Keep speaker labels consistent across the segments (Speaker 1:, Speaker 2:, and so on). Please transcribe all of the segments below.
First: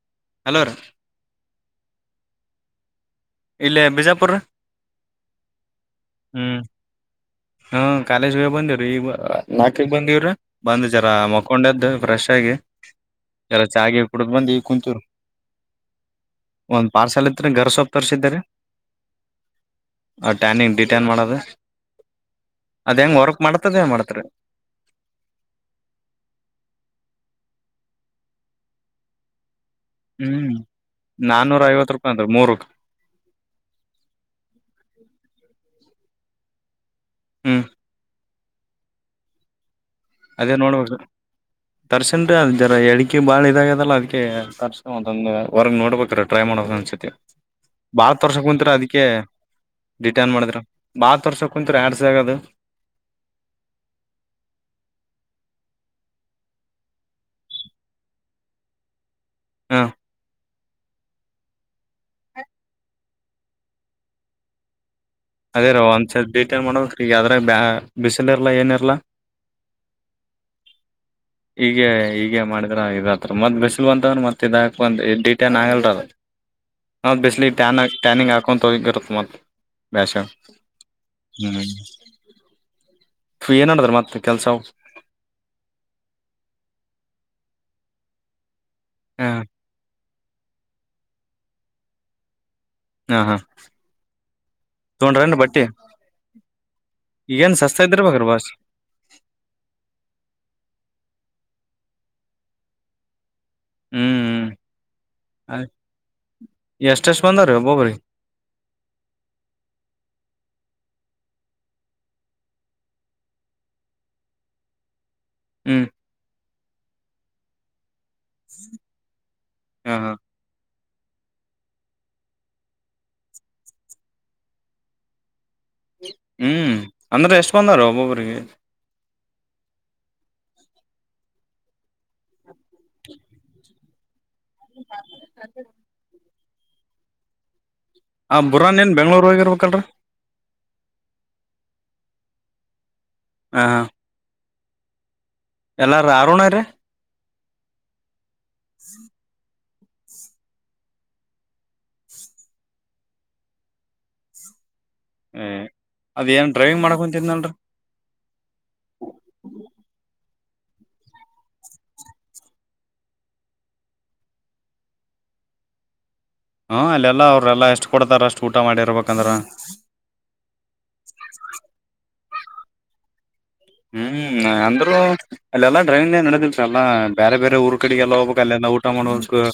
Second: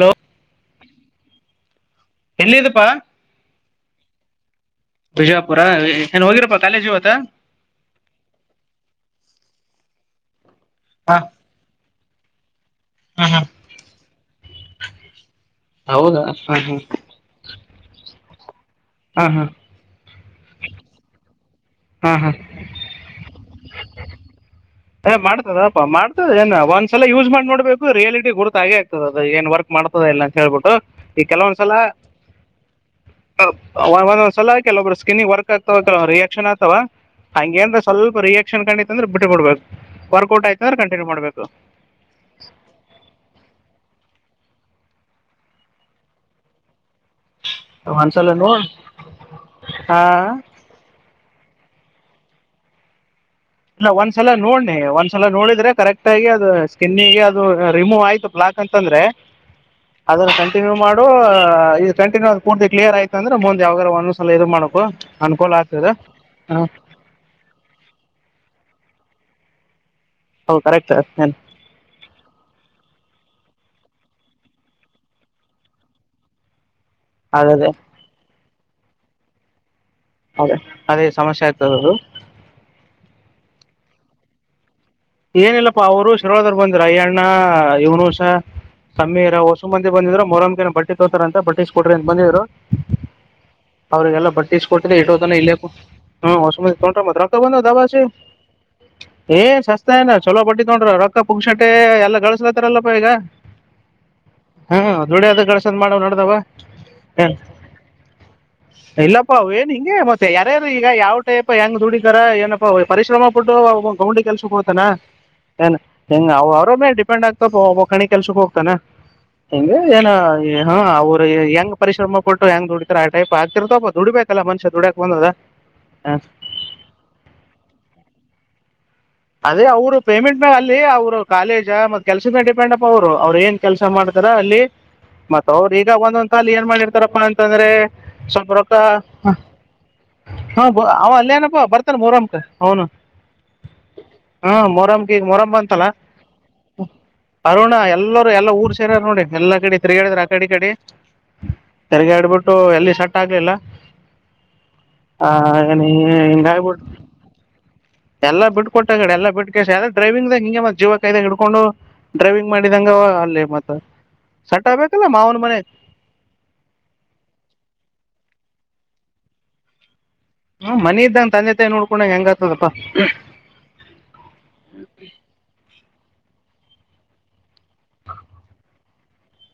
Speaker 1: Hello.
Speaker 2: Hello ರ.
Speaker 1: ಎಲ್ಲಿಿದಪ್ಪಾ.
Speaker 2: ಇಲ್ಲ ಬಿಜಾಪುರ್.
Speaker 1: ಬಿಜಾಪುರ ಏನ್
Speaker 2: ಹ್ಮ
Speaker 1: ಹೋಗಿರಪ್ಪಾ ಕಾಲೇಜ್ ಇವತ್ತ
Speaker 2: ಹಾ ಕಾಾಲಜ ಬಂದ. [unintelligible] ಬಂದಿವವ್ರ. ಬಂದ್ ಜರ
Speaker 1: ಹಾ
Speaker 2: ಮಕ್ಕೊಂಡದ್ದು. ಬ್ರಷ್ ಆಗಿ.
Speaker 1: ಹಾ ಹಾ
Speaker 2: ಎಲ್ಲ ಚಾಗ ಕುಡ ಬಂದ್ ಈ ಕುಂತೂರು
Speaker 1: ಹೌದಾ ಹಾ ಹಾ
Speaker 2: ಒಂದ್ ಪಾರ್ಸಲ್ ಇತ್ ಗರ್ ಸೊಪ್ಪ. ತೋರಿಸಿದ್ದಾರೆ.
Speaker 1: ಹಾ ಹಾ
Speaker 2: ಆ ಟ್ಯಾನಿಂಗ್ ಡಿಟ್ಯಾನ್ ಮಾಡದು.
Speaker 1: ಹಾ ಹಾ
Speaker 2: ಅದ್ ಹೆಂಗ ವರ್ಕ್ ಮಾಡ್ತದ ಮಾಡ್ತರಿ.
Speaker 1: ಏ ಮಾಡ್ತದಪ್ಪಾ ಮಾಡ್ತದಏ ಒಂದ್ಸಲ ಯೂಸ್ ಮಾಡ್ ನೋಡ್ಬೇಕು ರಿಯಾಲಿಟಿ ಗುರ್ತ ಹಾಗೆ ಆಗ್ತದ ಅದ ಏನ್ ವರ್ಕ್. ಮಾಡ್ತದ ಇಲ್ಲ ಅಂತ
Speaker 2: ಹ್ಮ್
Speaker 1: ಹೇಳ್ಬಿಟ್ಟು ಈ ಕೆಲವೊಂದ್
Speaker 2: ನಾನೂರ
Speaker 1: ಸಲ
Speaker 2: ಐವತ್ ರೂಪಾಯಿ ಅಂದ್ರ ಮೂರಕ್
Speaker 1: ಒಂದೊಂದ್ ಸಲ ಕೆಲವೊಬ್ರು ಸ್ಕಿನ್ಿಗೆ ವರ್ಕ್ ಆಗ್ ರಿಯಾಕ್ಷನ್ ಆತವಾ ಹಂಗೇ
Speaker 2: ಹ್ಮ್
Speaker 1: ಅಂದ್ರೆ ಸ್ವಲ್ಪ ರಿಯಕ್ ಶಕ್ಷ ಕಣಿತ ಅಂದ್ರ ಬಿು ಕೊಡ್ಬೇಕು
Speaker 2: ಅದೇ ನೋಡ್ಬೇಕ ದರ್ಶನ್ ರೀ ಅದ್ ಜರ ಎಳಿಕೆ ಬಾಳ ಇದಾಗ್ಯದಲ್ಲ ಅದ್ಕ್ಕೆ ತಂದ ವರಂಗ ನೋಡ್ ಟ್ರೈ ಮಾಡೋ ಬಾತ್
Speaker 1: ಒಂದ್ಸಲ
Speaker 2: ವರ್ಷಕ್
Speaker 1: ನೋಡ್
Speaker 2: ಕುಂತರ ಅದಕ್ಕೆ
Speaker 1: ಹಾ
Speaker 2: ಡಿಟನ್ ಮಾಡಿದ್ರ ಬಹತ್ ವರ್ಷ ಕೊಂಂದು ್ಯಡ್ಸ್ ಆಗದು
Speaker 1: ಇಲ್ಲ ಒಂದ್ಸಲ ನೋಡ್ನಿ ಒಂದ್ಸಲ ನೋಡಿದ್ರೆ ಕರೆಕ್ಟ್ ಆಗಿ ಅದು ಸ್ಕಿನ್ನಿಗೆ ಅದು ರಿಮೂವ್ ಆಯ್ತು ಪ್ಲಾಕ್ ಅಂತಂದ್ರೆ
Speaker 2: ಹಾ
Speaker 1: ಅದ್ರ ಸಂ ಕಂಟಿನ್ಯ ಮಾಡ ಇದು ಕಂಟಿನ್ಯೂ ಅ್ ಪೂರ್ತಿ ಕ್ಲಿಯರ್ ಆಯ್ತ ಅಂದ್ರೆ ಮುಂದ್ ಯಾವಾಗಾರ ಒಂದ್ಲ ಇದು ಮಾಡಕು ಅನುಕೂಲ
Speaker 2: ಅದೇ ರ
Speaker 1: ಆಗ್ತದೆ
Speaker 2: ಒಂದ್ ಡೀಟೇಲ್
Speaker 1: ಹಾಂ
Speaker 2: ಮಾಡಬೇಕ್ರ ಬ ಚಲ್ಲ ಇರ್ಲ ಏನ ಇರ್ಲ
Speaker 1: ಹೌ ಕರೆಕ್ಟ್ನ್
Speaker 2: ಹೀಗೆ ಮಾಡಿದ್ರ ಇದತ್ರ ಮತ್ ಬಿಸಿಲು ಅಂತವ್ ಮತ್ೆ ಇದಾಕ ಒ ಡಿಟನ್ ಆಗಲ್ರ ಹೌ
Speaker 1: ಅದೇ
Speaker 2: ಬಲಿಟಟನಿಂಗ ಆ ಕೊಂತ ಗರುತ್ತ ಮ
Speaker 1: ಅದೇ ಅದೇ ಸಮಸ್ಯೆ ಆಯ್ತದದು
Speaker 2: ತ ಕೆಲಸೊ
Speaker 1: ಏನಿಲ್ಲಪ್ಪಾ ಅವರು ಶರ್ಾದರು ಬಂದ್ರ ಅಯ್ಯಣ್ಣ ಇವನುಸ
Speaker 2: ಹ
Speaker 1: ಸಮೀರ ಹೊಸ ಮಂದಿ ಬಂದಿದ್ರರು ಮರಂಬಿಕೆ ಬಟ್ಟ ತೋತಾರಂತ ಬಟ್ಟ್ ಕೊಡ್ರಿ ಅಂತ ಬಂದಿದ್ರು
Speaker 2: ಹಾ ಹಾ
Speaker 1: ಅವ್ರಿಗೆಲ್ಲ ಬಟ್ಟಿಸ ಕೊಟ್ಟಿದ್ದ ಇಟ್ಟೋದಾನ
Speaker 2: ತೊಂಡ್ರೇನ್ ಬಟ್ಟಿ
Speaker 1: ಇಲ್ಲಕ್ಕು ಹ್ಮಸ ತ [unintelligible] ರಕ್ತ
Speaker 2: ಈಗೇನ್
Speaker 1: ಬಂದ
Speaker 2: ಸಸ್ತಾ
Speaker 1: ದಬೆ
Speaker 2: ಇದ್ದಿರ್ಬೇಕ್ರೀ ಬಾಸ್
Speaker 1: ಏ ಚೊಲೋ ಬಟಿ ತಗೊಂಡ್ರು ರೊಕ್ಕ ಪುಂಗ್ ಶಂಟ ಎಲ್ಲ ಗಳಿಸಸ್ಲತಾರಲ್ಲಪ್ಪ ಈಗ
Speaker 2: ಹ್ಮ್
Speaker 1: ಹಾ ದುಡಿಯದ
Speaker 2: ಹ್ಮ್
Speaker 1: ಕಳ್ಸನ್ ಮಾಡವ ನಡ್ದಾವ
Speaker 2: ಎಷ್ಟೆಷ್ಟ್ ಬಂದಾವ್ರೀ ಒಬ್ಬೊಬ್ರಿಗೆ
Speaker 1: ಇಲ್ಲಪ್ಪಾ ಅವ ಏನ್ ಹಿಂಗಗೆ ಮತ್ತೆ ಯಾರ್ಯಾರು ಈಗ ಯಾವ [inaudible] ಹೆಂಗ ದುಡಿದಾರ ಏನಪ್ಪಾ ಪರಿಶ್ರಮ ಪ ಬಿಟ್ಟು ಗೌಂಡಿ ಕೆಲ್ಸಕ್ಕೆ ಹೋಗ [unintelligible] ಏನ್
Speaker 2: ಹ್ಮ್
Speaker 1: ಹೆಂಗ ಅವ ಡಿಪೆಂಡ ಆಗ್ತ ಕಣಿ ಕೆಲ್ಸಕ್ಕೆ ಹೋಗ್ತಾನ ಹಗೆ
Speaker 2: ಹ
Speaker 1: ಏನ
Speaker 2: ಹಾ
Speaker 1: ಹಾ ಅವ್ರು ಹೆಂಗ ಪರಿಶ್ರಮ ಕೊಟ್ಟು ಹೆಂಗ್ ದುಡತಾರೆ ಆ ಟೈಪ್ ಆಗ್ತಿರ್ತೋಪ್ಪಬ ದುಡಿಬೇಕ ಅಲ್ಲ ಮನುಷ್ಯ ದುಡಕಕ್ ಬಂದದ ಹ.
Speaker 2: ಹ್ಮ್ ಅಂದ್ರೆ ಎಷ್ಟ ಬಂದರು ಒಬ್ಬೊಬರಿಗೆ
Speaker 1: ಅದೇ ಅವ್ರು ಪೇಮೆಂಟ್ ಮ್ಯಾಗ ಅಲ್ಲಿ ಅವರು ಕಾಲೇಜ ಮತ್ ಕೆಲ್ಸದ ಮೇ ಡಿಪೆಂಡ್ ಅಪ್ ಅವ್ರು ಅವ್ರು ಏನ್ ಕೆಲಸ ಮಾಡ್ತಾರೆ ರ ಅಲ್ಲಿ ಮತ್ತ ಅವ್ರ ಈಗ ಒಂದೊಂದ ಕಾಲ ಏನ್ ಮಾಡಿರ್ತಾರಪ್ಪ ಅಂತಂದ್ರೆ
Speaker 2: ಆ
Speaker 1: ಸ್ವಲ್ಪ ರೊಕ್ಕ
Speaker 2: ಬುರಾನ್ ಏನ್ ಬೆಂಗ್ಳೂರ್ ಹೋಗಿರ್ಬೇಕಲ್ರರಿ
Speaker 1: ಹ ಅವ ಅಲ್ಲನ. ಹ ಬರ್ತಾನೆ ಮೂರಮ್ಕ ಅವ್ನು.
Speaker 2: ಹ ಹಾ.
Speaker 1: ಹಾ ಮರಮ್.
Speaker 2: ಎಲ್ಲಾರ ಆರುಣ ರ.
Speaker 1: ಅರುಣ ಎಲ್ಲ. ಎಲ್ಲ ಊರ್ ಸೇರಾರ ನೋಡಿ ಎಲ್ಲ ಕಡೆ. ತಿರ್ಗಿ ಹಡಿದ್ರ ಆ ಕಡೆ ಕಡೆ ತಿರ್ಗಿ ಆಡ್ಬಿಟ್ಟು ಎಲ್ಲಿ ಸಟ್ ಆಗ್ಲಿಲ್ಲ ಹ ನೀ
Speaker 2: ಅದೇನ್
Speaker 1: ಎಂಗಬ
Speaker 2: ಡ್ರೈವಿಂಗ್ ಮಾಡಕ್ ಕುಂತಿದ್ನಲ್ರಿ
Speaker 1: ಎಲ್ಲ ಬಿಟ್ಕೊಟ್ಟಗಡೆ ಎಲ್ಲ ಬಿಟ್ಕ ಅ ಡೈವಿಂಗದಾಗ ಹಿಂಗೆ ಮತ್ತ ಜೀವ ಕಾಯ್ದಾಗ ಹ ಇಡ್ಕೊಂಡು ಡ್ರೈವಿಂಗ್ ಮಾಡಿದಂಗ ಅಲ್ಲಿ ಮತ್ತ ಸಟ್ ಆಗ್ಬೇಕಲ್ಲ ಮಾವನ ಮನೆ.
Speaker 2: ಹಾ ಅಲ್ಲೆಲ್ಲಾ ಅವ್ರೆಲ್ಲಾ ಎಷ್ಟು ಕೊಡ್ತಾರ ಅಷ್ಟು ಊಟ ಮಾಡಿರ್ಬೇಕಂದ್ರ.
Speaker 1: ಹ್ಮ ಮಿ ಇದ್ದಂಗ ತಂದ ತಾಯ ನೋಡ್ಕೊಂಡಂಗ ಹೆಂಗ. ಹಪ್ಪ.
Speaker 2: ಹ್ಮ್ ಅಂದ್ರರು ಅಲ್ಲೆಲ್ಲ. ಡ್ರೈವಿಂಗ್ ನಡದಲ್ಲ ಬೇರೆ ಬೇರೆ ಊರ್ ಕಡೆಗೆಲ್ಲ ಹೋಗ್ಬೇಕಕ್ ಅಲ್ಲಿಂದ ಊಟ ಮಾಡಬೇಕಕ್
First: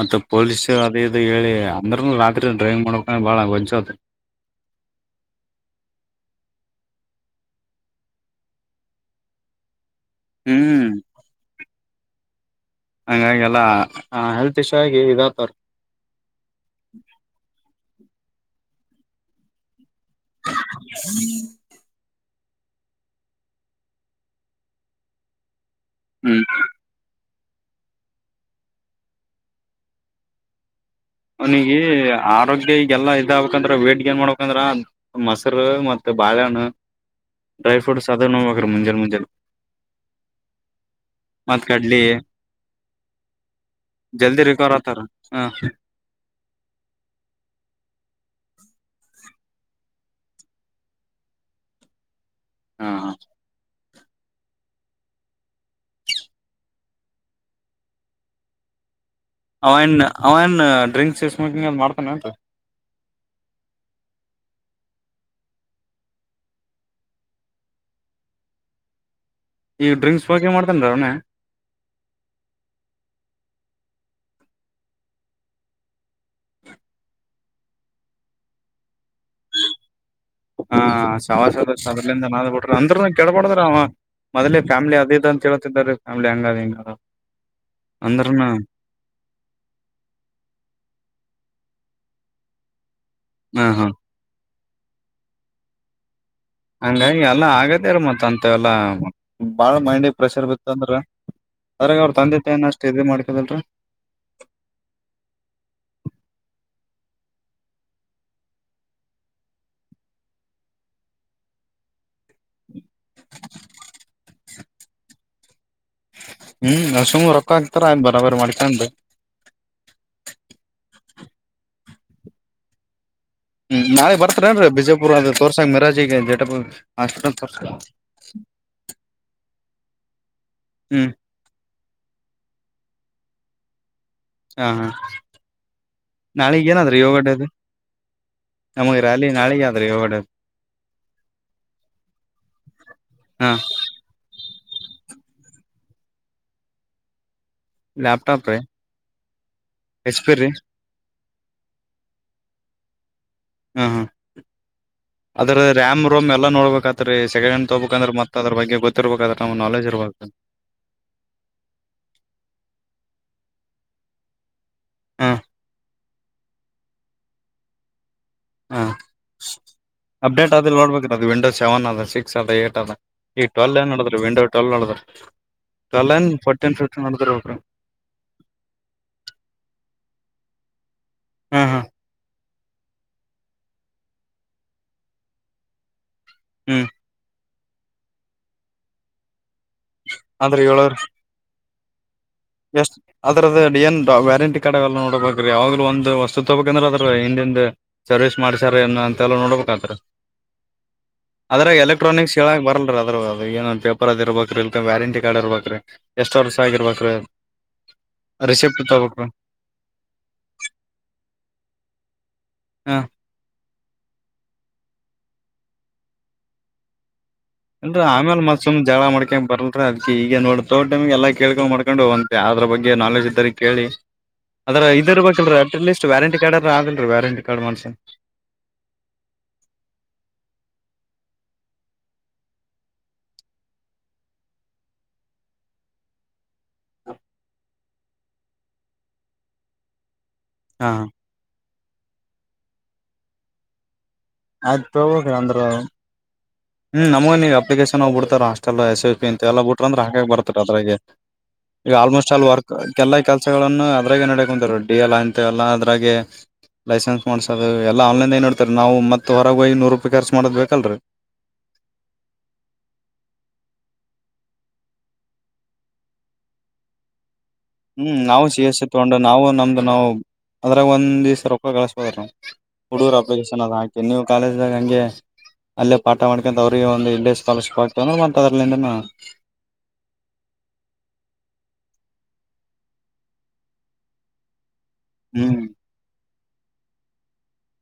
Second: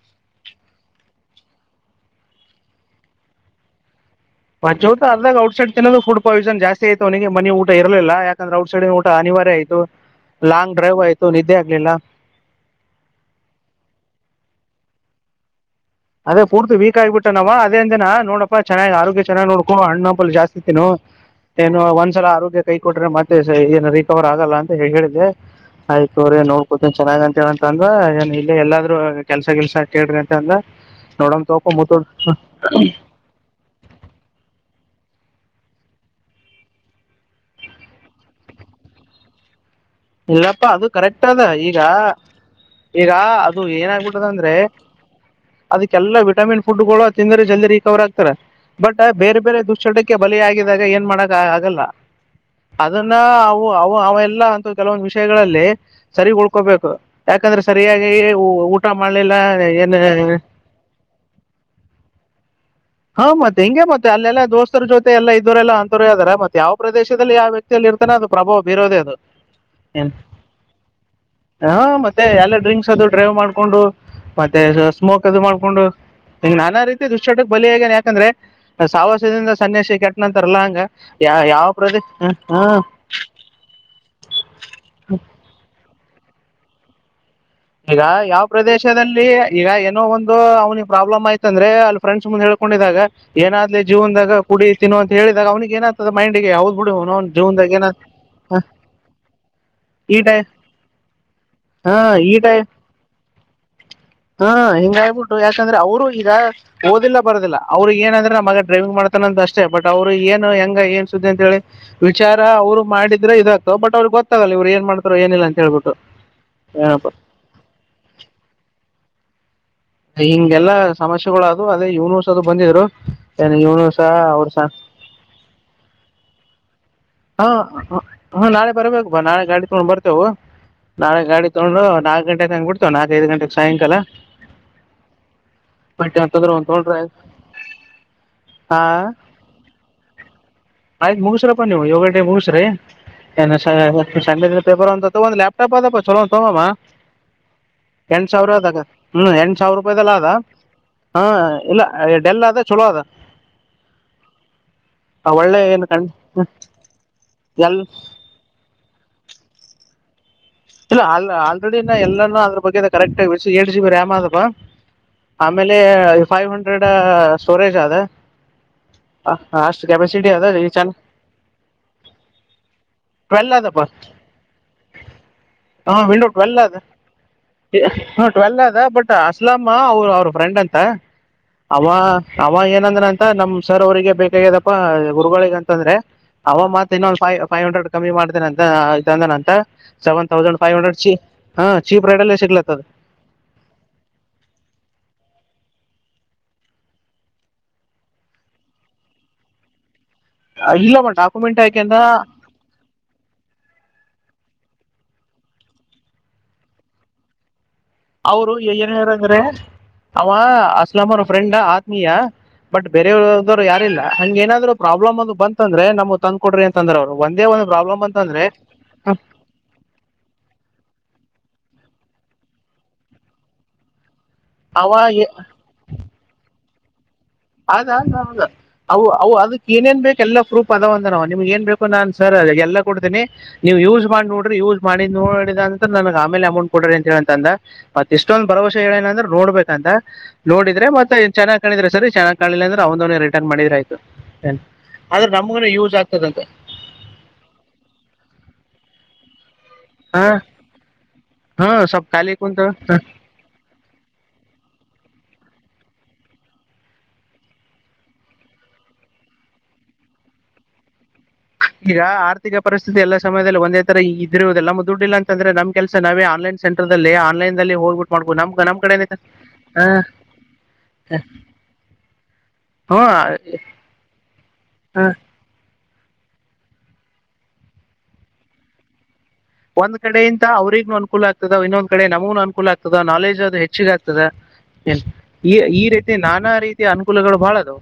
Speaker 2: ಮತ್ತ ಪೊಲೀಸ ಅದ ಇದು ಹೇಳಿ ಅಂದ್ರ ರಾತ್ರಿ ಡ್ರೈವಿಂಗ್ ಮಾಡ್ಕ ಬಾಳ ಗಂಚತ್
Speaker 1: ಮಜತ ಅದಾಗ ಟಟ್ ಸೈಡ್ ತಿುಡ್ಯಸನ್ ಜಾಸ್ತಿ ಆಯತು ಅವನಿಗೆ ಮ ಊ ಇರಲಿಲ್ಲ ಯಾಕಂದ್ರೆ ಔಟ್ ಸೈಡ್ ಊಟ ಅನಿವಾರ್ಯ ಆಯತು ಲಾಂಗ್
Speaker 2: ಹ್ಮ್
Speaker 1: ಡ್ರೈವ್ ಆಯ್ತು ನಿದ್ದೆ ಆಗ್ಲಿಲ್ಲ.
Speaker 2: ಹಂಗಾಗಿ ಎಲ್ಲ ಹೆಲ್ತ್ ಇಶ್ಯೂ ಆಗಿ ಇದ ಆತವಾರ.
Speaker 1: ಅದೇ ಪೂರ್ತಿ ವೀಕ್ ಆಗಿ ಬಿಟ್ಟ ನಾಮ ಅ ಅಜನ. ನೋಡಪ್ಪ ಚೆನ್ನಾಗಿ ಆರೋಗ್ಯ ಚೆನ್ನ ನೋಕು ಹಣ್ಣ. ಫುಲ್ ಜಾಸ್ತಿ ತಿನ್ನು ಏನು ಒಂದ್ ಒಂದ್ಸಲ ಆರೋಗ್ಯ ಕೈ ಕೊಟ್ರೆ ಮತ್ತೆ ಏನು ರಿಕವರ್ ಆಗಲ್ಲ ಅಂತ ಹೇಳಿದ್ದೆ. ಆಯ್ತು ರೀ
Speaker 2: ಹ್ಮ್
Speaker 1: ನೋಡ್ಕೋತಿನ್ ಚೆನ್ನಾಗೆ ವ ಅಂತ ಅಂದ್ರ ಏನ್ ಇಲ್ಲಿ ಎಲ್ಲಾದ್ರೂ ಕೆಲ್ಸ ಗಿಲ್ಸ ಕೇಳ್ರಿ ಅಂತ ಅಂದ ನೋಡಮ್ ತೋಕೊ
Speaker 2: ಅವನಿಗೆ
Speaker 1: ಮುತ್ತೋಡ್
Speaker 2: ಆರೋಗ್ಯ ಈಗೆಲ್ಲಾ ಇದಾಗಬೇಕಂದ್ರ ವೇಟ್ ಗೇನ್ ಮಾಡ್ಬೇಕಂದ್ರ. ಮೊಸರು ಮತ್ತೆ ಬಾಳೆಹಣ್ಣ ಡ್ರೈ ಫ್ರೂಟ್ಸ್ ಅದ ನೋಬೇಕ್ರೀ ಮುಂಜಾನೆ ಮುಂಜೆ.
Speaker 1: ಇಲ್ಲಪ್ಪಾ ಅದು ಕರೆಕ್ಟ್ ಅದ ಈಗ ಈಗ ಅದು ಏನಾಗ್ಬಿಟ್ಟದ
Speaker 2: ಜಲ್ದಿ
Speaker 1: ಅಂದ್ರೆ
Speaker 2: ರಿಕವರ್ ಆತಾರ ಹ
Speaker 1: ಅದಕ್ಕೆಲ್ಲಾ ಬಿಟ್ ವಿಟಮಿನ್ ಫುಡ್ಗಳು ತಿಂದರೆೆ ಜಲ್ದಿ ರಿಕವರ್ ಆಗ್ತಾರೆ ಬಟ್ ಬೇರೆ ಬೇರೆ ದುಶ್ಚಟಕ್ಕೆ ಬಲಿ ಆಗಿದಾಗ ಏನ್ ಮಾಡಾಕ ಆಗಲ್ಲ.
Speaker 2: ಹ
Speaker 1: ಅದನ್ನ ಅವು ಒಹ್ ಅವ ಇಲ್ಲ ಅಂತ ಕೆಲವೊಂದು ವಿಷಯಗಳಲ್ಲಿ ಸರಿಗ್ ಉಳ್ಕೋಬೇಕು ಯಾಕಂದ್ರೆ ಸರಿಯಾಗಿ ಊಟ
Speaker 2: ಅವ ಏನ್ ಅವ ಏನ್ ಡ್ರಿಂಕ್ಸ್ ಸ್ಮೋಕಿಂಗ್ ಏನ್ ಮಾಡ್ತಾನೇನ್ರಿ
Speaker 1: ಹಾ ಮತ್ತೆ ಹಿಂಗೆ ಮತ್ತೆ ಅಲ್ಲೆಲ್ಲ ದೋಸ್ತರ ಜೊತೆ ಎಲ್ಲ ಇದ್ದೋರೆಲ್ಲಾ ಅಂತೋರೆ ಅದಾರೆ ಮತ್ತ್ ಯಾವ ಪ್ರದೇಶದಲ್ಲಿ ಯಾವ ವ್ಯಕ್ತಿಯಲ್ಲಿ ಇರ್ತಾನ ಅದು ಪ್ರಭಾವ ಬೀರದೇ ಅದು.
Speaker 2: ಈ
Speaker 1: ಏನ್
Speaker 2: ಡ್ರಿಂಕ್ಸ್ ಸ್ಮೋಕಿಂಗ್ ಮಾಡ್ತೇನ್ರಿ ಅವನ
Speaker 1: ಹಾ ಮತ್ತೆ ಎಲ್ಲ ಡ್ರಿಂಕ್ಸ್ ಅದು ಡ್ರೈವ್ ಮಾಡ್ಕೊಂಡು ಮತ್ತೆ ಸ್ಮೋಕ್ ಅದು ಮಾಡ್ಕೊಂಡು ಹಂಗ್ ನಾನಾ ರೀತಿ ದುಷ್ಚಟ ಬಲಿ ಆಗ್ಯಾನ ಯಾಕಂದ್ರೆ ಸಹವಾಸದಿಂದ ಸನ್ಯಾಸಿ ಕೆಟ್
Speaker 2: ಹಾ ಸಹವಾಸ ದೋಷ ಅದ್ರಿಂದ ನಾ
Speaker 1: ಹಾ
Speaker 2: ಬಿಟ್ರಿ ಅಂದ್ರರುನು ಕೆೇಳ್ಬಾರದ್ರಿ ಅವ ಮೊದಲೇ ಫ್ಯಾಮಿಲಿ ಅದ ಇದ ಅಂತ ಹೇಳ್ತಿದ್ರ ಫ್ಯಾಮಿಲಿ ಹಂಗದ ಹಿಂಗದ
Speaker 1: ಈಗ ಯಾವ
Speaker 2: ಅಂದ್ರನು
Speaker 1: ಪ್ರದೇಶದಲ್ಲಿ ಈಗ ಏನೋ ಒಂದು ಅವ್ನಿಗೆ ಪ್ರಾಬ್ಲಮ್ ಆಯ್ತ ಅಂದ್ರೆ ಅಲ್ ಫ್ರೆಂಡ್ಸ್ ಮುಂದ್ ಹೇಳ್ಕೊಂಡಿದ್ದಾಗ
Speaker 2: ಹ
Speaker 1: ಏನಾದ್ಲ
Speaker 2: ಹಾ
Speaker 1: ಜೀವನದಾಗ ಕುಡಿ ತಿನು ಅಂತ ಹೇಳಿದಾಗ ಅವನಿಗೆ ಏನತದ
Speaker 2: ಹಂಗಾಗಿ ಎಲ್ಲ ಆಗತ್ತೇರ ಮತ್ ಅಂತ ಎಲ್ಲ ಬಾಳ ಮೈಂಡಗೆ
Speaker 1: ಈ ಟೈ
Speaker 2: ಪ್ರೆಷರ್ ಬಿತ್ತಂದ್ರ
Speaker 1: ಹಾ
Speaker 2: ಅದ್ರಾಗ ಅವರು
Speaker 1: ಈ
Speaker 2: ತಂದೆ ತಾಯಿನ ಅಷ್ಟ್ ಇದ ಮಾಡ್ಕದಲ್ರಿ
Speaker 1: ಹಾ ಹಿಂಗಾಗಬಿಟ್ಟು ಯಾಕಂದ್ರೆ ಅವರು ಈಗ ಓದಿಲ್ಲ ಬರದಿಲ್ಲ ಅವರು ಏನಂದ್ರೆ ನ ಮಗಾಗ ಡ್ರೈವಿಂಗ್ ಮಾಡ್ತಾನಂತ ಅಷ್ಟೇ ಬಟ್ ಅವ್ರು ಏನು ಹೆಂಗ ಏನ್ ಸುದ್ದಿ ಅಂತ ಹೇಳಿ ವಿಚಾರ ಅವ್ರು ಮಾಡಿದ್ರೆ ಇದಾಗ್ತದೆ ಬಟ್ ಅವ್ರಿಗೆ ಗೊತ್ತಾಗಲ್ಲ ಇವ್ರ್ ಏನು ಮಾಡ್ತಾರೆ ಏನಿಲ್ಲ ಅಂತ್ ಹೇಳ್ಬಿಟ್ಟು
Speaker 2: ಹ್ಮ
Speaker 1: ಏನಪ್ಪ
Speaker 2: ನರಸಿಂಹ ಅವ್ರ್ ಅಕ್ಕ ಎತ್ರ ಬರ ಬರ ಮಾಡಿಕಂದ
Speaker 1: ಹಿಂಗೆಲ್ಲಾ ಸಮಸ್ಯೆಗಳ ಅದ್ವು ಅದೇ ಇವ್ನಸ ಅದು ಬಂದಿದ್ರು ಏನು
Speaker 2: ಹ್ಮ್
Speaker 1: ಇವನು ಸಹ
Speaker 2: ನಾಳೆ
Speaker 1: ಅವ್ರು ಸಹ
Speaker 2: ಬರ್ತಾರೇನ್ರೀ ಬಿಜಾಪುರ್ ಅ ತೋರ್ಸಕ್ ಮಿರಾಜಿಗೆ ಜಟಪು ಹಾಸ್ಪಿಟಲ್
Speaker 1: ಹಾ
Speaker 2: ತೋರ್ಸ
Speaker 1: ಹು ಬರ್ತೇವು
Speaker 2: ಹ್ಮ್
Speaker 1: ನಾಳೆ ಗಾಡಿ ತಗೊಂಡು ನಾಕ್ ಗಂಟೆಗ್ ಹಂಗ್ ಬಿಡ್ತಿವ್ ನಾಕ್ ಐದು ಗಂಟೆಗ್ ಸಾಯಂಕಾಲ
Speaker 2: ಹಾ ಹಾ
Speaker 1: ಬಂದ್ರೆ ಒಂದ
Speaker 2: ನಾಳಿಗ್
Speaker 1: ತೊಂಡ್ರಿ
Speaker 2: ಏನಾದ್ರಿ
Speaker 1: ಆಯ್
Speaker 2: ಯೋಗ ಡೇ ಅದು
Speaker 1: ಹ
Speaker 2: ನಮಗ್ ರ್ಯಾಲಿ ನಾಳಿಗೆ ಆದ್ರಿ ಯೋಗ ಡೇ
Speaker 1: ಆಯ್ತು ಮುಗಸ್ರಪ್ಪ ನೀವು ಯೋಗಟೆ ಮುಗಸ್ರಿ
Speaker 2: ಹಾ
Speaker 1: ಸಂಡ ಪೇಪರ್ ಅಂತ ತಗೊಂದು ಲ್ಾಪ್ಟಾಪ್ ಅದಪ್ಪ ಚಲೋ ತಗಾಮಾ ಎಂಟು
Speaker 2: ಲ್ಯಾಪ್ಟಾಪ್
Speaker 1: ಸಾವಿರ
Speaker 2: ರೀ
Speaker 1: ಅದಾಗ ಹ್ಮ್ ಎ ಸಾವಿರ ರೂಪಾಯಿದೆಲ್ಲ
Speaker 2: ಎಚ್
Speaker 1: ಅದ
Speaker 2: ಪಿ ರೀ
Speaker 1: ಹಾ ಇಲ್ಲ ಡೆಲ್ ಅದ ಚಲೋ ಅದ
Speaker 2: ಹ್ಮ ಹಾ
Speaker 1: ಆ
Speaker 2: ಅದ್ರ
Speaker 1: ಒಳ್ಳೆ ಏನ್
Speaker 2: ರ್ಯಾಮ್
Speaker 1: ಕಣ್
Speaker 2: ರೂಮ್ ಎಲ್ಲಾ ನೋಡ್ಬೇಕತ್ ರೀ ಸೆಕೆಂಡ್ ಹ್ಯಾಂಡ್
Speaker 1: ಎಲ್
Speaker 2: ತಗೋಬೇಕಂದ್ರೆ ಮತ್ತ ಅದ್ರ ಬಗ್ಗೆ ಗೊತ್ತ ಇರ್ಬೇಕಾದ್ರ ನ್ ನೆಜ ಇಬ
Speaker 1: ಇಲ್ಲ ಆಲ್ರೆಡಿಿನ ಎಲ್ಲಾನ ಅದ್ರ ಬಗ್ಗೆ ಕರೆಕ್ಟ್ಏ ಜಿ ಬಿ ರಾಮ್ ಆದವ
Speaker 2: ಹಾ
Speaker 1: ಆಮೇಲೆ ಫೈವ್ ಹಂಡ್ರೆಡ್ ಸ್ಟೋರೇಜ್ ಅದ
Speaker 2: ಹಾ
Speaker 1: ಅ- ಅಷ್ಟು ಕೆಪಾಸಿಟಿ ಅದ
Speaker 2: ಅಪ್ಡೇಟ್
Speaker 1: ಈ
Speaker 2: ಆದ
Speaker 1: ಚೆನ್ನ
Speaker 2: ನೋಡ್ಬೇಕು ಅದು ವಿಂಡೋ ಸೆವೆನ್ ಅದ ಸಿಕ್ಸ್ ಅದ ಏಟ್ ಅದ ಈ ಟ್ವೆಲ್ ಏನ್ ನೋಡಿದ್ರರು ವಿಂಡೋ ಟ್ವೆಲ್ ನಡದ್ರ
Speaker 1: ಹಾ ವಿಂಡೋ ಟ್ವೆಲ್ವ ಅದ ಟ್ವೆಲ್ ಆದದ ಬಟ್ ಅಸ್ಲಾಮ ಅವರು ಅವರು ಫ್ರೆಂಡ್ ಅಂತ
Speaker 2: ಹಾ ಹಾ
Speaker 1: ಅವವಾ ಅವ ಏನಂದ್ರ ಅಂತ ನಮ್ ಸರ್ ಅವ್ರಿಗೆ ಬೇಕಾಗಿದಪ್ಪ ಗುರುಗಳಿಿಗೆ ಅಂತಂದ್ರೆ ಹ
Speaker 2: ಹ್ಮ್
Speaker 1: ಮತೆನ ಫೈವ್ ಹಂಡ್ರೆಡ್ ಕಮ್ಮಿ ಮಾಡ್ತೇನೆ ಅಂತ ಇದಂದ ಅಂತ
Speaker 2: ಆದ್ರ
Speaker 1: ತೌಸಂಡ್ಫೈವ
Speaker 2: ಏಳರ್
Speaker 1: ಹಂಡ್ರೆಡ್ ಹಾ ಚಿ ರ್ರೈಲ್
Speaker 2: ಎಷ್ಟ್ ಅದ್ರದ್ದ ಏನ್ ವ್ಯಾರಂಟಿ ಕಾರ್ಡ್ಲ್ಲ ನೋಡಬೇಕ್ರ ಒಂದ ವಸ್ತು ತೊಬೇಕ್ ಅಂದ್ರೆ ಅದ್ರ ಹಿಂದಿಂದ ಸರ್ವಿಸ್ ಮಾಡ್ಸಾರ ಏ ಅಂತೆ ಎಲ್ಲ ನೋಡ್ಬೇಕ್ ಹಳ್ಳ ರೀ
Speaker 1: ಇಲ್ಲ ಮತ್ ಡಾಕ್ಯುಮೆಂಟ್
Speaker 2: ಆದದ್ರ
Speaker 1: ಹಾಕ್ಯಂದ
Speaker 2: ಎಲೆಕ್ಟ್ರಾನಿಕ್ಸ್ ಹೇಳಕ್ ಬರಲ್ರ ಅದ್ರ ಏನೊಂದು ಪೇಪರ್ ಅದದು ಇರಬೋ ಇ ವ್ಯಾರಂಟಿ ಕಾರ್ಡ್ ಇರ್ಬೇಕ್ರೀ ಎಷ್ಟ್ ವರ್ಷ ಆಗಿರ್ಬೇಕ್ರೀ
Speaker 1: ಅವರು ಏನಾರ ಅಂದ್ರೆ ಅವ ಅಸ್ಲಂ ಅವರ ಫ್ರೆಂಡ್ ಆತ್ಮೀಯ ಬಟ್
Speaker 2: ಹ
Speaker 1: ಬೇರೆಯವದವ್ರು ಯಾರಿಲ್ಲ ಹಂಗ ಏನಾದ್ರು ಪ್ರಾಬ್ಲಮ್ ಅದು ಬಂದ ಅಂದ್ರ ನಮ್ ತಂದ ಕೊರಿ ಅಂದ್ರ ಅವರು
Speaker 2: ಅಲ್ರರಿ ಆಮೇ ಮತ್ ಸುಮ್ ಜಳ ಮಾಡ್ಕ ಬರ್ಲ್ರರಿ ಅದಿ ಈಗ ನೋ ತೋ ಟಮ ಎಲ್ಲ ಕೇಳಗಳು ಮಾಡ ಕಕೊಂಡು ಹೋಗಂತೆ ಅದ್ರ ಬಗ್ಗೆ ನಾಲೆಜ್ ಇದ್ದಾರೆ ಕೇಳಿ ಅದ್ರ
Speaker 1: ಅವ
Speaker 2: ಇದ ಇರ್ಬೇಕಲ್ ಅಟ್ಲೀಸ್ಟ್ ವ್ಯಾರಂಟಿ ಕಾರ್ಡ್ ಅಲ್ಲ ರೀರೆ
Speaker 1: ಅದ ಅದೌದ ಅ ಅ ಅದಕ್ ಏನೇನ್ ಬೇಕ ಎಲ್ಲ ಪ್ರೂಪ್ ಅದ ಅಂದ ನಿಮ್ಗ್ ಏನ್ ಬೇಕು ನಾನ್ ಸರ್ ಎಲ್ಲ ಕೊಡ್ತೇನನೆ ನೀವು ಯೂಸ್ ಮಾಡಿ ನೋಡ್ರಿ ಯೂಸ್ ಮಾಡಿ ನೋಡಿದ ಅಂತ ನನ್ಗ್ ಆಮೇಲೆ ಅಮೌಂಟ್ ಕೊಡ್ರಿ ಅಂತ ಹೇಳಂತ ಅಂದ ಮತ್ ಇಷ್ಟೊಂದ್ ಭರವಸೆ ಹೇಳೇನ ಅಂದ್ರ ನೋಡ್ಬೇಕಂತ
Speaker 2: ಹಾ
Speaker 1: ನೋಡ್ರೆತ್ತೆ ನ್ ಚೆನ್ನ್ ಕ್ರೆ ಸರಿ ಚೆನ್ನಾಗಿ ಿಲ್ಲ ಅ್ರ ಅವ್ ರಿಟನ್ ಮಾಡಿದ್ರ ಆಯತು
Speaker 2: ಆಯ್ತ್
Speaker 1: ಆದ್ರೆ
Speaker 2: ತಗೋಬೇಕ್ರಿ ಅಂದ್ರ
Speaker 1: ನಮ್ಗನ ಯೂಸ್ ಆಗ್ತದಂತ
Speaker 2: ಹ್ಮ್ ನಮಗಗೆ ನೀ ಅಪ್ಲಿಕೇಶನ್ ಹೋಗ್ ಬಿಡ್ತಾರ ಹಾಸ್ಟೆಲ್ ಎಸ್ ಎಸ್ ಪಿ ಅ ಎಲ್ಲ ಬಿ ಅಂದ್ರೆ
Speaker 1: ಹ
Speaker 2: ಹಾಕಕ್ ಬರ್ತ ಅದ್ರಗೆ
Speaker 1: ಹಾ
Speaker 2: ಈಗ
Speaker 1: ಸ್ವಲ್ಪ
Speaker 2: ಆಲ್ಮೋಸ್ಟ್
Speaker 1: ಖಾಲಿ
Speaker 2: ಅಲ್ಲಿ
Speaker 1: ಕುಂತ
Speaker 2: ವರ್ಕ್ ಎಲ್ಲಾ ಕೆಲಸಗಳಗಳನ್ನು ಅದ್ರಾಗ ನಡೆ ಕುಂತರು ಡಿ ಎಲ್ ಎಾ ಅದ್ರಾಗೆ ಲೈಸೆನ್ಸ್ ಮಾಡ್ಸೋಧೂ ಆನ್ಲೈನ್ದ ನೋಡ್ತಾರ ನಾವು ಮತ್ ಹೊರಗೆ ಹಯೋಗಿ ನೂರು ರೂಪಾಯಿ ಖರ್ಚು ಮಾಡದ ಬೇಕಲ್ರರಿ
Speaker 1: ಈಗ ಆರ್ಥಿಕ ಪರಿಸ್ಥಿತಿ ಎಲ್ಲ ಸಮಯದಲ್ಲಿ ಒಂದೇ ತರ ಇದ್ದಿರುವುದೆಲ್ಲ ದುಡ್ಡಿಲ್ಲ ಅಂತಂದ್ರೆ ನಮ್ ಕೆಲಸ ನಾವೇ ಆನ್ಲೈನ್ ಸೆಂಟರ್ಲ್ಲಿ ಆನ್ಲೈನ್ ದಲ್ಲಿ ಹೋಗ್ಬಿಟ್ಟು
Speaker 2: ಹ್ಮ್
Speaker 1: ಮಾಡ್ಬೋದು
Speaker 2: ನಾವು
Speaker 1: ನಮ್
Speaker 2: ಸಿ ಎಸ್
Speaker 1: ನಮ್
Speaker 2: ಸಿ
Speaker 1: ಕಡೆನೆ
Speaker 2: ತಗೊಂಡ ನಾವು ನಮ್ದು
Speaker 1: ಹ
Speaker 2: ನಾವು ಅದ್ರಾಗ ಒಂದ್ ದಿವಸ ರೊಕ್ಕ ಕಳಸ್ಬೋದ ಹುಡುಗರು ಅಪ್ಲಿಕೇಶನ್ ಅದ ಹಾಕಿ ನೀವು ಕಾಲೇಜಾಗ ಹಂಗೆ
Speaker 1: ಹ್ಮ
Speaker 2: ಅಲ್ಲೇ ಪಾಠ ಮಾಡ್ಕೊಂತ ಅವ್ರಿಗೆ ಒಂದು ಎ ಸ್ಕಾಲರ್ಶಿಪ್ ಆಗ್ತವ ಮಾಡ್ತದರ್ಲ್ಲಿಂದನ
Speaker 1: ಒಂದ್ ಕಡೆ ಇಂತ ಅವ್ರಿಗ್ನು ಅನುಕೂಲ ಆಗ್ತದ ಇನ್ನೊಂದ್ ಕಡೆ ನಮಗನು ಅನುಕೂಲ ಆಗ್ತದೆ ನಾಲೆಜ್ ಅದು ಹೆಚ್ಚಿ ಆಗ್ತದೆ ಈ
Speaker 2: ಹ್ಮ್
Speaker 1: ಈ ರೀತಿ ನಾ ನನ್ನಾ ರೀತಿಯ ಅನುಕೂಲಗಳು ಬಾಳ ಅದು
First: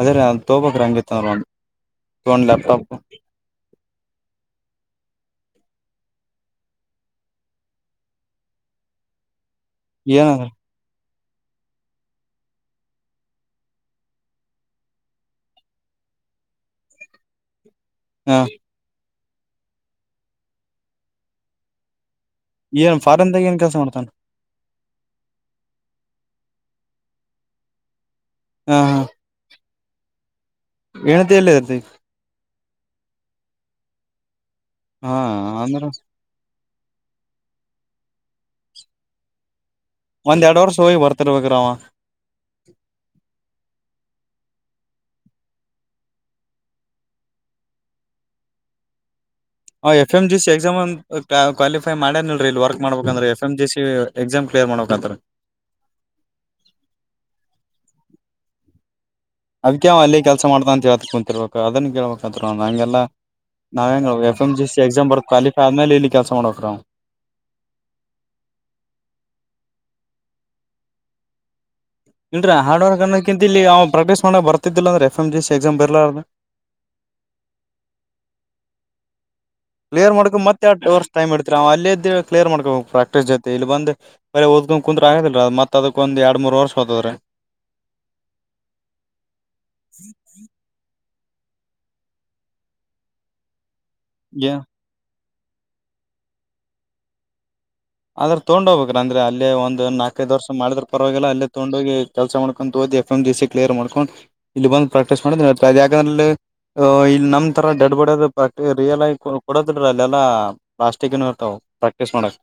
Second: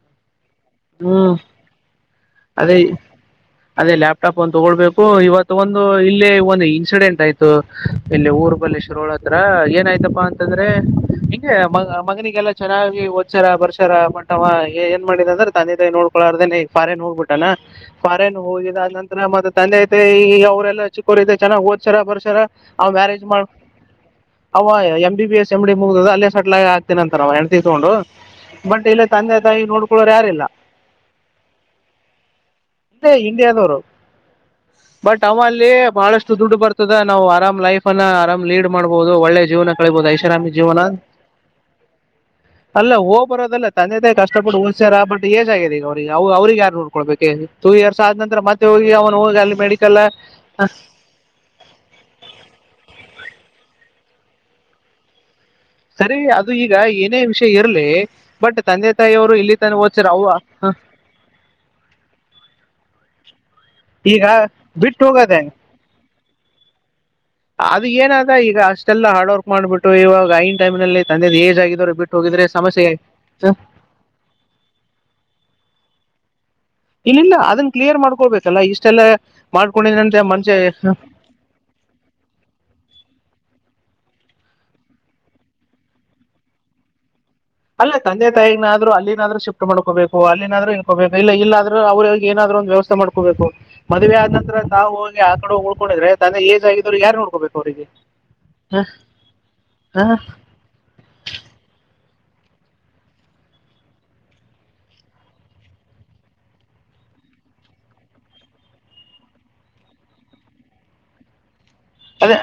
Speaker 2: ಅದೇ ರೀ ಥೋಬಕ್ ರಂಗಿತ್ತ [unintelligible]
Speaker 1: ಅದೇ
Speaker 2: ಲ್ಯಾಪ್ಟಾಪ್
Speaker 1: ಹಓ ಇವತ್ತು ಒಂದು ಇಲ್ಲಿ ಒಂದು ಇನ್ಸಿಡೆಂಟ್ ಆಯ್ತು ಇಲ್ಲಿ ಊರ್ ಬಲ್ಲಿ ಶುರು ಹತ್ರ ಏನ ಆಯ್ತಪ್ಪಾ ಅಂತಂದ್ರೆ ಹಂಗ ಮ ಮಗನಿಗೆಲ್ಲಾ ಚೆನ್ನಾಗಿ ಒದಸಾರ ಬರ್ಷಾರ ಮಟವ ಏನ್ ಮಾಡಿದ ಅಂದ್ರ ತಂದೆ ತಾಯಿ ನೋಡ್ಕೊಳಾರ್ದೇನೆ ಈ ಫಾರಿನ್ ನೋಡ್ಬಿಟ್ಟಾನ ಫಾರೇನ್
Speaker 2: ಹ
Speaker 1: ಹೋಗಿದಂತ [inaudible] ತಂದೆ ಐ ಈ ಈ ಅವ್ರರೆಲ್ಲ ಚಿಕ್ಕವರಿಂದ ಚನ್ನಾಗ ಓದ್ಸರ ಬರ್
Speaker 2: ಏನ್
Speaker 1: ಮ್ಯಾರೇಜ್ ಮಾಡ
Speaker 2: ಫಾರಿನ್ದಾಗ ಏನ್ ಕೆಲ್ಸ ಮಾಡ್ತಾನ
Speaker 1: ಅವ M B S M D ಮುಗ ಅಲ್ಲೇ ಸೆಲ್ ಆಗ ಆಗ್ತೇನ ಅಂತ ನಾ ಹೆಣಂತ ತತ್ಕೊಂಡು ಬಟ್ ಇಲ್ಲ ತಂದೆ ತಾಯಿ ನೋಡ್ ಇಳರ ಯಾರಲ್ಲ
Speaker 2: ಏನಂತ ಎಲ್ಲಿ ಅರ್ತಿ
Speaker 1: ಇಂಡಿಯಾದವರು
Speaker 2: ಹಾ
Speaker 1: ಬಟ್ ಅವಲ್ಲಿ
Speaker 2: ಅಂದ್ರ
Speaker 1: ಬಹಳಷ್ಟು ದುಡ್ಡು ಬರ್ತ ನಾವು ಆರಾಮ್ ಲೈಫ ಅನ್ನ ಆರಾಮ್ ಲೀಡ್ ಮಾಡ್ಬಹುದು ಒಳ್ಳೆ ಜೀವನ ಕಬಹದ
Speaker 2: ಒಂದ್
Speaker 1: ಐಶಾರಾಮಿ
Speaker 2: ಎರಡ್ ವರ್ಷ
Speaker 1: ಜೀವನ
Speaker 2: ಹೋಗಿ ಬರ್ತಿರ್ಬೇಕ್ರ ಅವ
Speaker 1: ಅಲ್ಲ ಹ ಬರೋದಲ್ಲ ತಂದೆ ಕಷ್ಟ ಇಷ್ಟಪಟ್ಟ ಹೊಡ್ಸಯರ ರ ಬಟ್ಏಜ್ ಆಗಿದೆ ಈಗ ಅವ್ರಿಗೆ ಅವ್ರ ಯಾರ್ ನೋಡ್ಕೊಳ್ಬೇಕೇ ಟು ಇಯರ್ಸ್ ಆದ ನಂತ ಮತ್ತೆ ಹೋಗಿ
Speaker 2: ಹ
Speaker 1: medical
Speaker 2: F M G C exam ಅ ಕ್ವಾಲಿಫೈ ಮಾಡ್ಯನ್ನಲ್ರರಿ ಇಲ್ಲಿ ವರ್ಕ್ ಮಾಡ್ಬೇಕಂದ್ರೆ F M G C exam clear ಮಾಡಬೇಕಂತ
Speaker 1: ಸರಿ ಅದು ಈಗ ಏನೇ ವಿಷಯ ಇರ್ಲಿ ಬಟ್ ತಂದೆ ತಾಯಿಯವರು ಇಲ್ಲಿ ತಾನೇ
Speaker 2: ಅದ್ಕ್ ವ್
Speaker 1: ಓದಿಸ್ಯಾರ
Speaker 2: ಅಲ್ಲಿ
Speaker 1: ಅವ
Speaker 2: ಕೆಲ್ಸ ಮಾಡ್ದ
Speaker 1: ಹ,
Speaker 2: ಅಂತ ಹೇಳ ಕುಂತಿರ್ಬೇಕು ಅದನ್ನ ಕೇಳ್ಬೇಕತ್ರ ನಂಗೆಲ್ಲ ನಾವ ಹೆಂಗ
Speaker 1: ಈಗ
Speaker 2: ಎಫ್ ಎಂ ಜ ಸಿ
Speaker 1: ಬಿಟ್ಟು
Speaker 2: ಎಕ್ಸಾಮ್ ಬರ
Speaker 1: ಹೋಗೋದೆ
Speaker 2: ಕ್ವಾಲಿಫೈ ಆದ್ಮೇಲೆ ಇಲ್ಲಿ ಕೆಲಸ ಮಾಡೋಕ ರ್
Speaker 1: ಅದು ಏನಾದ ಈಗ ಅಷ್ಟೆಲ್ಲ ಹಾರ್ಡ್ ವರ್ಕ್ ಮಾಡ್ಬಿಟ್ಟು ಇವಾಗ ಐನ್ ಟೈಮ್ ನಲ್ಲಿ ತಂದೆದ ಏಜ್ ಆಗಿದರು
Speaker 2: ಇಲ್ರ ಹಾರ್ಡ್ ವರ್ಕ್ ಅನ್ನೋಕ್ಕಿಂತ ಇಲ್ಲಿ ಪ್ರಾಕ್ಟೀಸ್ ಮಾಡಕ್ ಬರ್ತಿದ್ದಿಲ್ಲಂದ್ರೆ ಎಫ ಎಮ್ ಸಿ ಎಕ್ಸಾಮ್ ಬರೀಲಾರದೇ
Speaker 1: ಇಲ್ಲಲ್ಲ ಅದನ್ ಕ್ಲಿಯರ್ ಮಾಡ್ಕೊಳ್ಬೇಕಲ್ಲ ಇಷ್ಟೆಲ್ಲ
Speaker 2: ಕ್ಲಿಯರ್
Speaker 1: ಮಾಡ್ಕೊಂಡಿದ್ರಂತೆ ಮನುಷ್ಯ
Speaker 2: ಮಾಡಕಕ್ತ್ತೆರ್ಡ್ ಅವರ್ ಟೈಮ ಇತರಿ ಅವ್ ಅಲ್ಲದ್ದ ಕ್ಲಿಯರ್ ಮಾಡಕಬೇಕಕ್ ಪ್ರಾಕ್ಟೀಸ್ ಜೊತೆ ಇಲ್ಲಿ ಬಂದು ಬರೀ ದ್ಕೊಂಡ ಕುಂತ್ರು ಆಗದಲ್ರ ಅ ಮತ್ತ ಅದಕ್ಕ ಒಂದ ಎರಡು ಮೂ ವರ್ಷ ಹದ್ರೀ
Speaker 1: ಅಲ್ಲ ತಂದೆ ತಾಯಿನಾದ್ರು ಅಲ್ಲಿನಾದ್ರೂ ಶಿಫ್ಟ್ ಮಾಡ್ಕೋಬೇಕು ಅಲ್ಲಿನಾದ್ರೂ ಇನ್ಕೋಬೇಕು ಇಲ್ಲ ಇಲ್ಲ ಆದ್ರೂ ಅವ್ರ ಏನಾದ್ರೂ ಒಂದು ವ್ಯವಸ್ಥೆ ಮಾಡ್ಕೋಬೇಕು ಮದ್ವೆ ಆದ
Speaker 2: ಏ
Speaker 1: ನಂತರ ತಾವು ಆ ಕಡೆ ಹ ಉಳ್ಕೊಂಡಿದ್ರೆಂದ ಏಜ್ಗಿದ್ರು ಯಾರ್ ನೋಡ್ಕೋಬೇಕು ಅವರಿಗೆ
Speaker 2: ಆದದ್ರ ತೊಗೊಂಡ ಹೋಗ್ಬೇಕ್ರ ಅಂದ್ರೆ ಅಲ್ಲೇ ಒಂದ್ ನಾಲ್ಕೈದ ವರ್ಷ ಮಾಡಿದ್ರ ಪರವಾಗಿಲ್ಲ ಅಲ್ಲಿ ತೊಗೊಂಡ ಹೋಗಿ ಕೆಲಸ ಮಾಡ್ಕೊಂಡು ಹೋದಿ ಎಫ್ ಎ್ ಸಿ ಕ್ಲಿಯರ್ ಮಾಡ್ಕೊಂಡು ಇಲ್ಲಿ ಬಂದು ಪ್ರಾಕ್ಟೀಸ್ ಮಾಡಾಂದ್ರೆ ಇಲ್ಲಿ ನಮ್ಮ ತರ ಡೆಡ್ ಬಾಡಿ ಪ್ರಕ್ ರಿಯಲ್ ಆ ಕೊಡದ ಅಲ್ಲಾ ಪ್ಲಾಟಿಕ್ ಏ ಇರ್ತವು ಪ್ರಾಕ್ಟೀಸ್ ಮಾಡಕ್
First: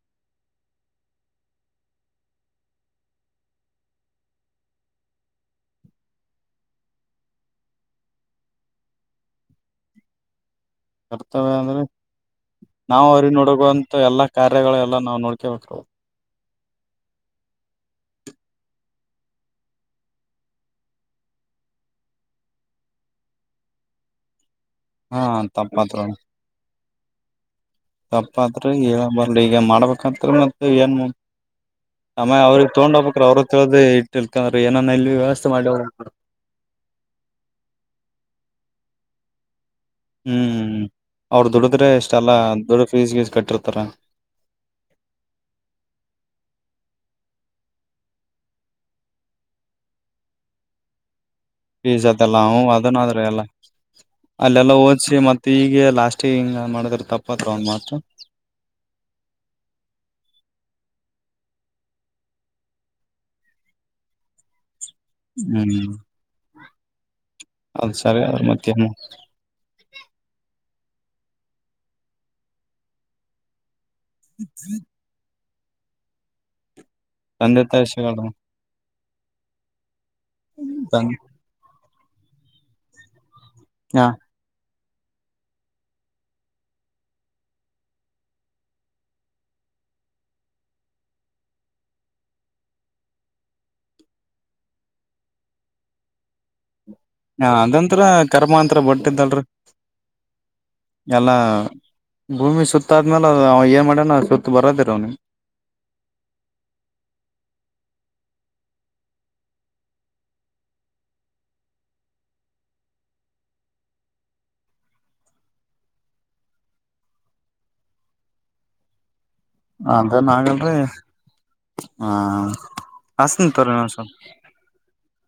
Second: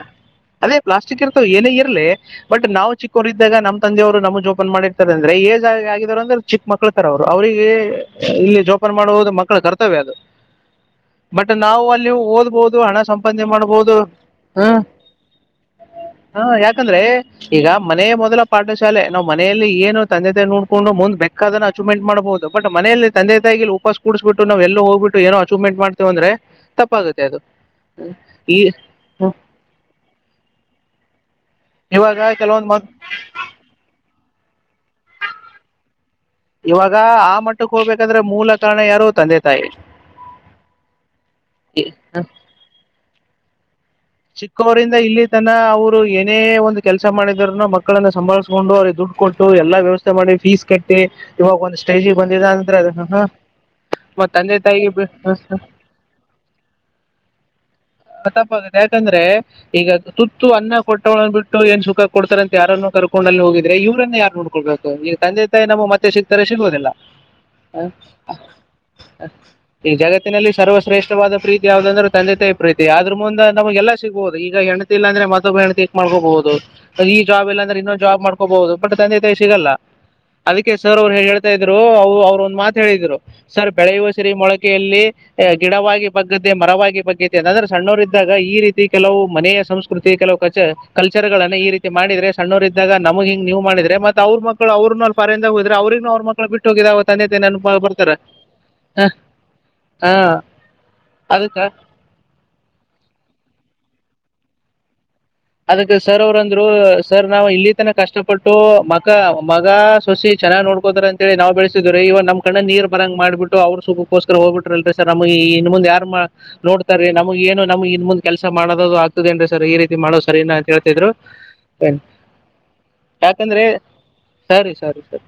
Speaker 1: ಅದೇ ಪ್ಲಾಸ್ಟಿಕ್ ಇರ್ತವ ಏನೇ ಇರ್ಲಿ ಬಟ್ ನಾವು ಚಿಕ್ಕವರು ಇದಾಗ ನಮ್ ತಂದೆಯವರು ನಮ ಜೋಪನ್ ಮಾಡಿರ್ತಾರೆ ಅಂದ್ರೆ ಏಜ್ ಆ ಆಗಿದವರು ಅಂದ್ರೆ ಚಿಕ್ಕ ಮಕ್ಳತರ ಅವ್ರು ಅವ್ರಿಗೆ ಇಲ್ಲಿ ಜೋಪನ್ ಮಾಡುವುದು ಮಕ್ಕಳ ಕರ್ತವ್ಯ ಅದು ಬಟ್
Speaker 2: ಇರ್ತವೆ ಅಂದ್ರೆ
Speaker 1: ನಾವು ಅಲ್ಲಿ ಓದ್ಬೋದು ಹಣ ಸಂಪಾದನೆ ಮಾಡ್ಬೋದು
Speaker 2: ಗಳೆಲ್ಲ ನಾವು ನೋಡ್ಕೇಬೇಕದು
Speaker 1: ಹಾ ಯಾಕಂದ್ರೆ ಈಗ ಮನೆ ಮೊದಲ ಪಾಠಶಾಲೆ ನಾವು ಮನೆಯಲ್ಲಿ ಏನು ತಂದೆ ತಾಯ ನೋಡ್ಕೊಂಡು ಮುಂದ್ ಬೆೇಕಾದನ್ನು ಅಚೀವ್ಮೆಂಟ್ ಮಾಡ್ಬಹುದು ಬಟ್ ಮನೆಯಲ್ಲಿ ತಂದೆ ತಾಯಿಲ್ಲಿ ಉಪಸ್ ಕೂಡಿಸ್ಬಿು ನಾವವು ಎಲ್ಲ ಹೋಗ್ಬಿು
Speaker 2: ಹಾ
Speaker 1: ಏನೋ ಅಚೀವ್ಮಂಟ್ ಮಾಡ್ತೇವಂದ್ರೆ ತಪ್ಪಾಗುತ್ತೆ ಅದು ಈ
Speaker 2: ಕಪ್ಪತ್ರ ಬ
Speaker 1: ಹ್ಮ್.
Speaker 2: ಈಗ ಮಾಡ್ಬೇಕತ್ ಮತ್ತೆ ಏನ್
Speaker 1: ಇವಾಗ
Speaker 2: ಆ
Speaker 1: ಕೆಲವೊಂದ್
Speaker 2: ಅವ್ರಿಗೆ
Speaker 1: ಮಕ್
Speaker 2: ತಗೊಂಡ್ ಹಬಕ್ರ ಅವ್ರ ಕೇಳ್ದ ತಿಳ್ಕಂದ್ರ ಏನ ಇಲ್ಲಿ ವ್ಯವಸ್ಥೆ ಮಾಡ
Speaker 1: ಇವಾಗ ಆ ಮಟ್ಟಕ್ಕೆ ಹೋಗ್ಬೇಕಂದ್ರೆ ಮೂಲ ಕಾರಣ ಯಾರು ತಂದೆ ತಾಯಿ
Speaker 2: ಹ್ಮ್ ಅವ್ರ ದುಡದ್ರೆ ಎಷ್ಟ ಅಲ್ಲಾ ದುಡ್ಡು ಫೀಸ್ ಗೀಸ್ ಕಟ್ಟಿರ್ತ ಮಾತ್ರರ
Speaker 1: ಚಿಕ್ಕವರಿಂದ ಇಲ್ಲಿ ತನ ಅವರು ಏನೇ ಒಂದು ಕೆಲ್ಸ ಮಾಡಿದಾರನ ಮಕ್ಕಳನ್ನ ಸಂಭಾಳ್ಸ್ಕೊಂಡು ಅವ್ರಿಗೆ ದುಡ್ಡು ಕೊಟ್ಟು ಎಲ್ಲಾ ವ್ಯವಸ್ಥೆ ಮಾಡಿ ಫೀಸ್ ಕಟ್ಟಿ ಇವಾಗ ಒಂದ್
Speaker 2: ಪಿಜ
Speaker 1: ಸ್ಟೇಜಿಗೆ
Speaker 2: ಅದೆಲ್ಲ
Speaker 1: ಬಂದಿದ
Speaker 2: ಹ
Speaker 1: ಅಂದ್ರೆ ಅದು
Speaker 2: ಅದನ್ದ್ರ ಎಲ್ಲ
Speaker 1: ಮತ್ ತಂದೆ
Speaker 2: ಅಲ್ಲೆಲ್ಲ
Speaker 1: ತಾಯಿಗೆ
Speaker 2: ಓಚ್ಿ ಮತ್ತ ಈಗ ಲಾಸ್ಟಿಗೆ ಹಿಂಗ ಮಾಡಿದ್ರ ತಪ್ಪತ್ರ ಒಂದ್ ಮಾತು
Speaker 1: ತಪ್ಪಾಗುತ್ತೆ ಯಾಕಂದ್ರೆ ಈಗ ತುತ್ತು ಅನ್ನ ಕೊಟ್ಟವಳ್ ಬಿಟ್ಟು ಏನ್ ಸುಖ ಕೊಡ್ತಾರಂತ ಯಾರನ್ನು ಕರ್ಕೊಂಡಲ್ಲಿ ಹೋಗಿದ್ರೆ ಇವ್ರನ್ನ ಯಾರು ನೋಡ್ಕೊಳ್ಬೇಕು ಈಗ ತಂದೆ ತಾಯಿ ನಮ್ಮ
Speaker 2: ಹ್ಮ್
Speaker 1: ಮತ್ತೆ ಸಿಗ್ತಾರೆ ಸಿಗುವುದಿಲ್ಲ
Speaker 2: ಅದ್ ಸರಿ ಅದ್ರ ಮತ್ತೆ
Speaker 1: ಈಗ ಜಗತ್ತಿನಲ್ಲಿ ಸರ್ವ ಶ್ರೇಷ್ಠವ ಪ್ರೀತಿ ಯಾವ್ದಂದ್ರ ತಂದೆ ತಾಯಿ ಪ್ರೀತಿ ಅದ್ರ ಮುಂದ ನಮಗೆಲ್ಲ ಸಿಗ್ಬಹುದು ಈಗ ಹೆಣತಿಲ್ಲ ಅಂದ್ರೆೆ ಣತಿಕ್ ಮಾಡ್ಕೋಬಹುದು ಈ ಜಾಬ್
Speaker 2: ತಂದೆ
Speaker 1: ಇಲ್ಲಂದ್ರೆ
Speaker 2: ತಾಯಿ
Speaker 1: ಇನ್ನೊಂದು
Speaker 2: ಸಿಗಲ್
Speaker 1: ಜಾಬ್
Speaker 2: ಹ
Speaker 1: ಮಾಡ್ಕೋಬಹುದು ಟ್ಟ ತಂದ ಸಿಗಲ್ಲ ಅದಕ್ಕೆ ಸರ್ ಅವ್ರು ಹೇಳ ಹೇಳ್ತಾ ಇದ್ರು ಅವರು ಅವ್ರ ಒಂದು ಮಾತತ್ ಹೇಳಿದ್ರು ಸರ್
Speaker 2: ಹ
Speaker 1: ಬೆಳಿುವ ಸರಿ ಮೊಳಗ್ ಗಿಡವಾಗಿ ಬಗ್ುತ್ತೆ ಮರವಾಗಿ ಬಗ್ತೆೆ ಅಂತಂದ್ರೆ ಸಣ್ಣರು ಇದ್ದಾಗ ಈ ರೀತಿ ಕೆಲವು ಮನೆಯ ಸಂಸ್ಕೃತಿ ಕೆಲವು ಕ ಕಲ್ಚರ್ ನ್ನ ಈ ರೀತಿ ಮಾಡಿದ್ರೆ ಸಣ್ಣವರ ಇದ್ದಾಗ ನಮಗೆ ಹಿಂಗ್ ನೀವು ಮಾಡಿದ್ರೆ ಮತ್ತ ಅವ್ರ ಮಕ್ಕಳ ಅವ್ರನು ಅ ಫಾರಿಂದಾಗ ಹೋದ್ರೆ ಅವ್ರಿೂ ಅವ್ರ ಮಳ ಬಿಟ್ಟ ಹೋಗಿದ
Speaker 2: ಹ ಅದಂಂತತ್ರ ಕರ್ಮಾಂಂತರ ಬಟ್ಟಿದ್ದಲ್ರಿ
Speaker 1: ಹ.
Speaker 2: ಎಲ್ಲಾ
Speaker 1: ಅದಕ್ಕ
Speaker 2: ಭೂಮಿ ಸುತ್ತ ಸತ್ತಾದ್ಮೇಲೆ ಏನು ಮಾಡೇಣ ಸುತ್ತು ಬರೋದಿರ ಅವ್ ನಿ
Speaker 1: ಅದಕ್ಕೆ ಸರ್ ಅವ್ರಂದ್ ಸರ್ ನಾವ್ ಇಲ್ಲಿ ತನ ಕಷ್ಟಪಟ್ಟು ಮಗ ಮಗ ಸೊಸಿೆ ಚನ್ನಾಗ್ ನೋಡ್ಕೋದಾರ ಅಂತೇಳಿ ನಾವ್ ಬೆಳೆಸಿದ್್ರೀ ಇವ ನಮ್ ಕಣ್ಣ ನೀರ್ ಬರಂಗ ಮಾಡ್ಬಿಟ್ಟು ಅವ್ರ ಸುಖಕ್ಕೋಸ್ಕರ ಹೋಗ್ಬಿಟ್ರಲ್ರಿ ಸರ್ ನಮ ಇನ್ ಮುಂದ್ ಯಾರ್ ನೋಡ್ತಾರ ನಮ್ಗ ಏನು ನಮ್ ಇನ್ ಮುಂದ್ ಕೆಲ್ಸ ಮಾಡೋದದು ೇನ್ರಿ ಸರ್ ಈ ರೀತಿ ಮಸ್ಸ
Speaker 2: ಅದನ್
Speaker 1: ಸರಿ ನಾ
Speaker 2: ಆಗಲ್ರಿ
Speaker 1: ಕೇಳ್ತಿದ್ರು
Speaker 2: ಹ ಹಸ್ತನ
Speaker 1: ಯಾಕಂದ್ರೆ
Speaker 2: ತೋರಿ ಇನ್ನೊಂದ್ ಸ್ವಲ್ಪ ಹ್ಮ
Speaker 1: ಸರಿ ಸರಿ ಸರಿ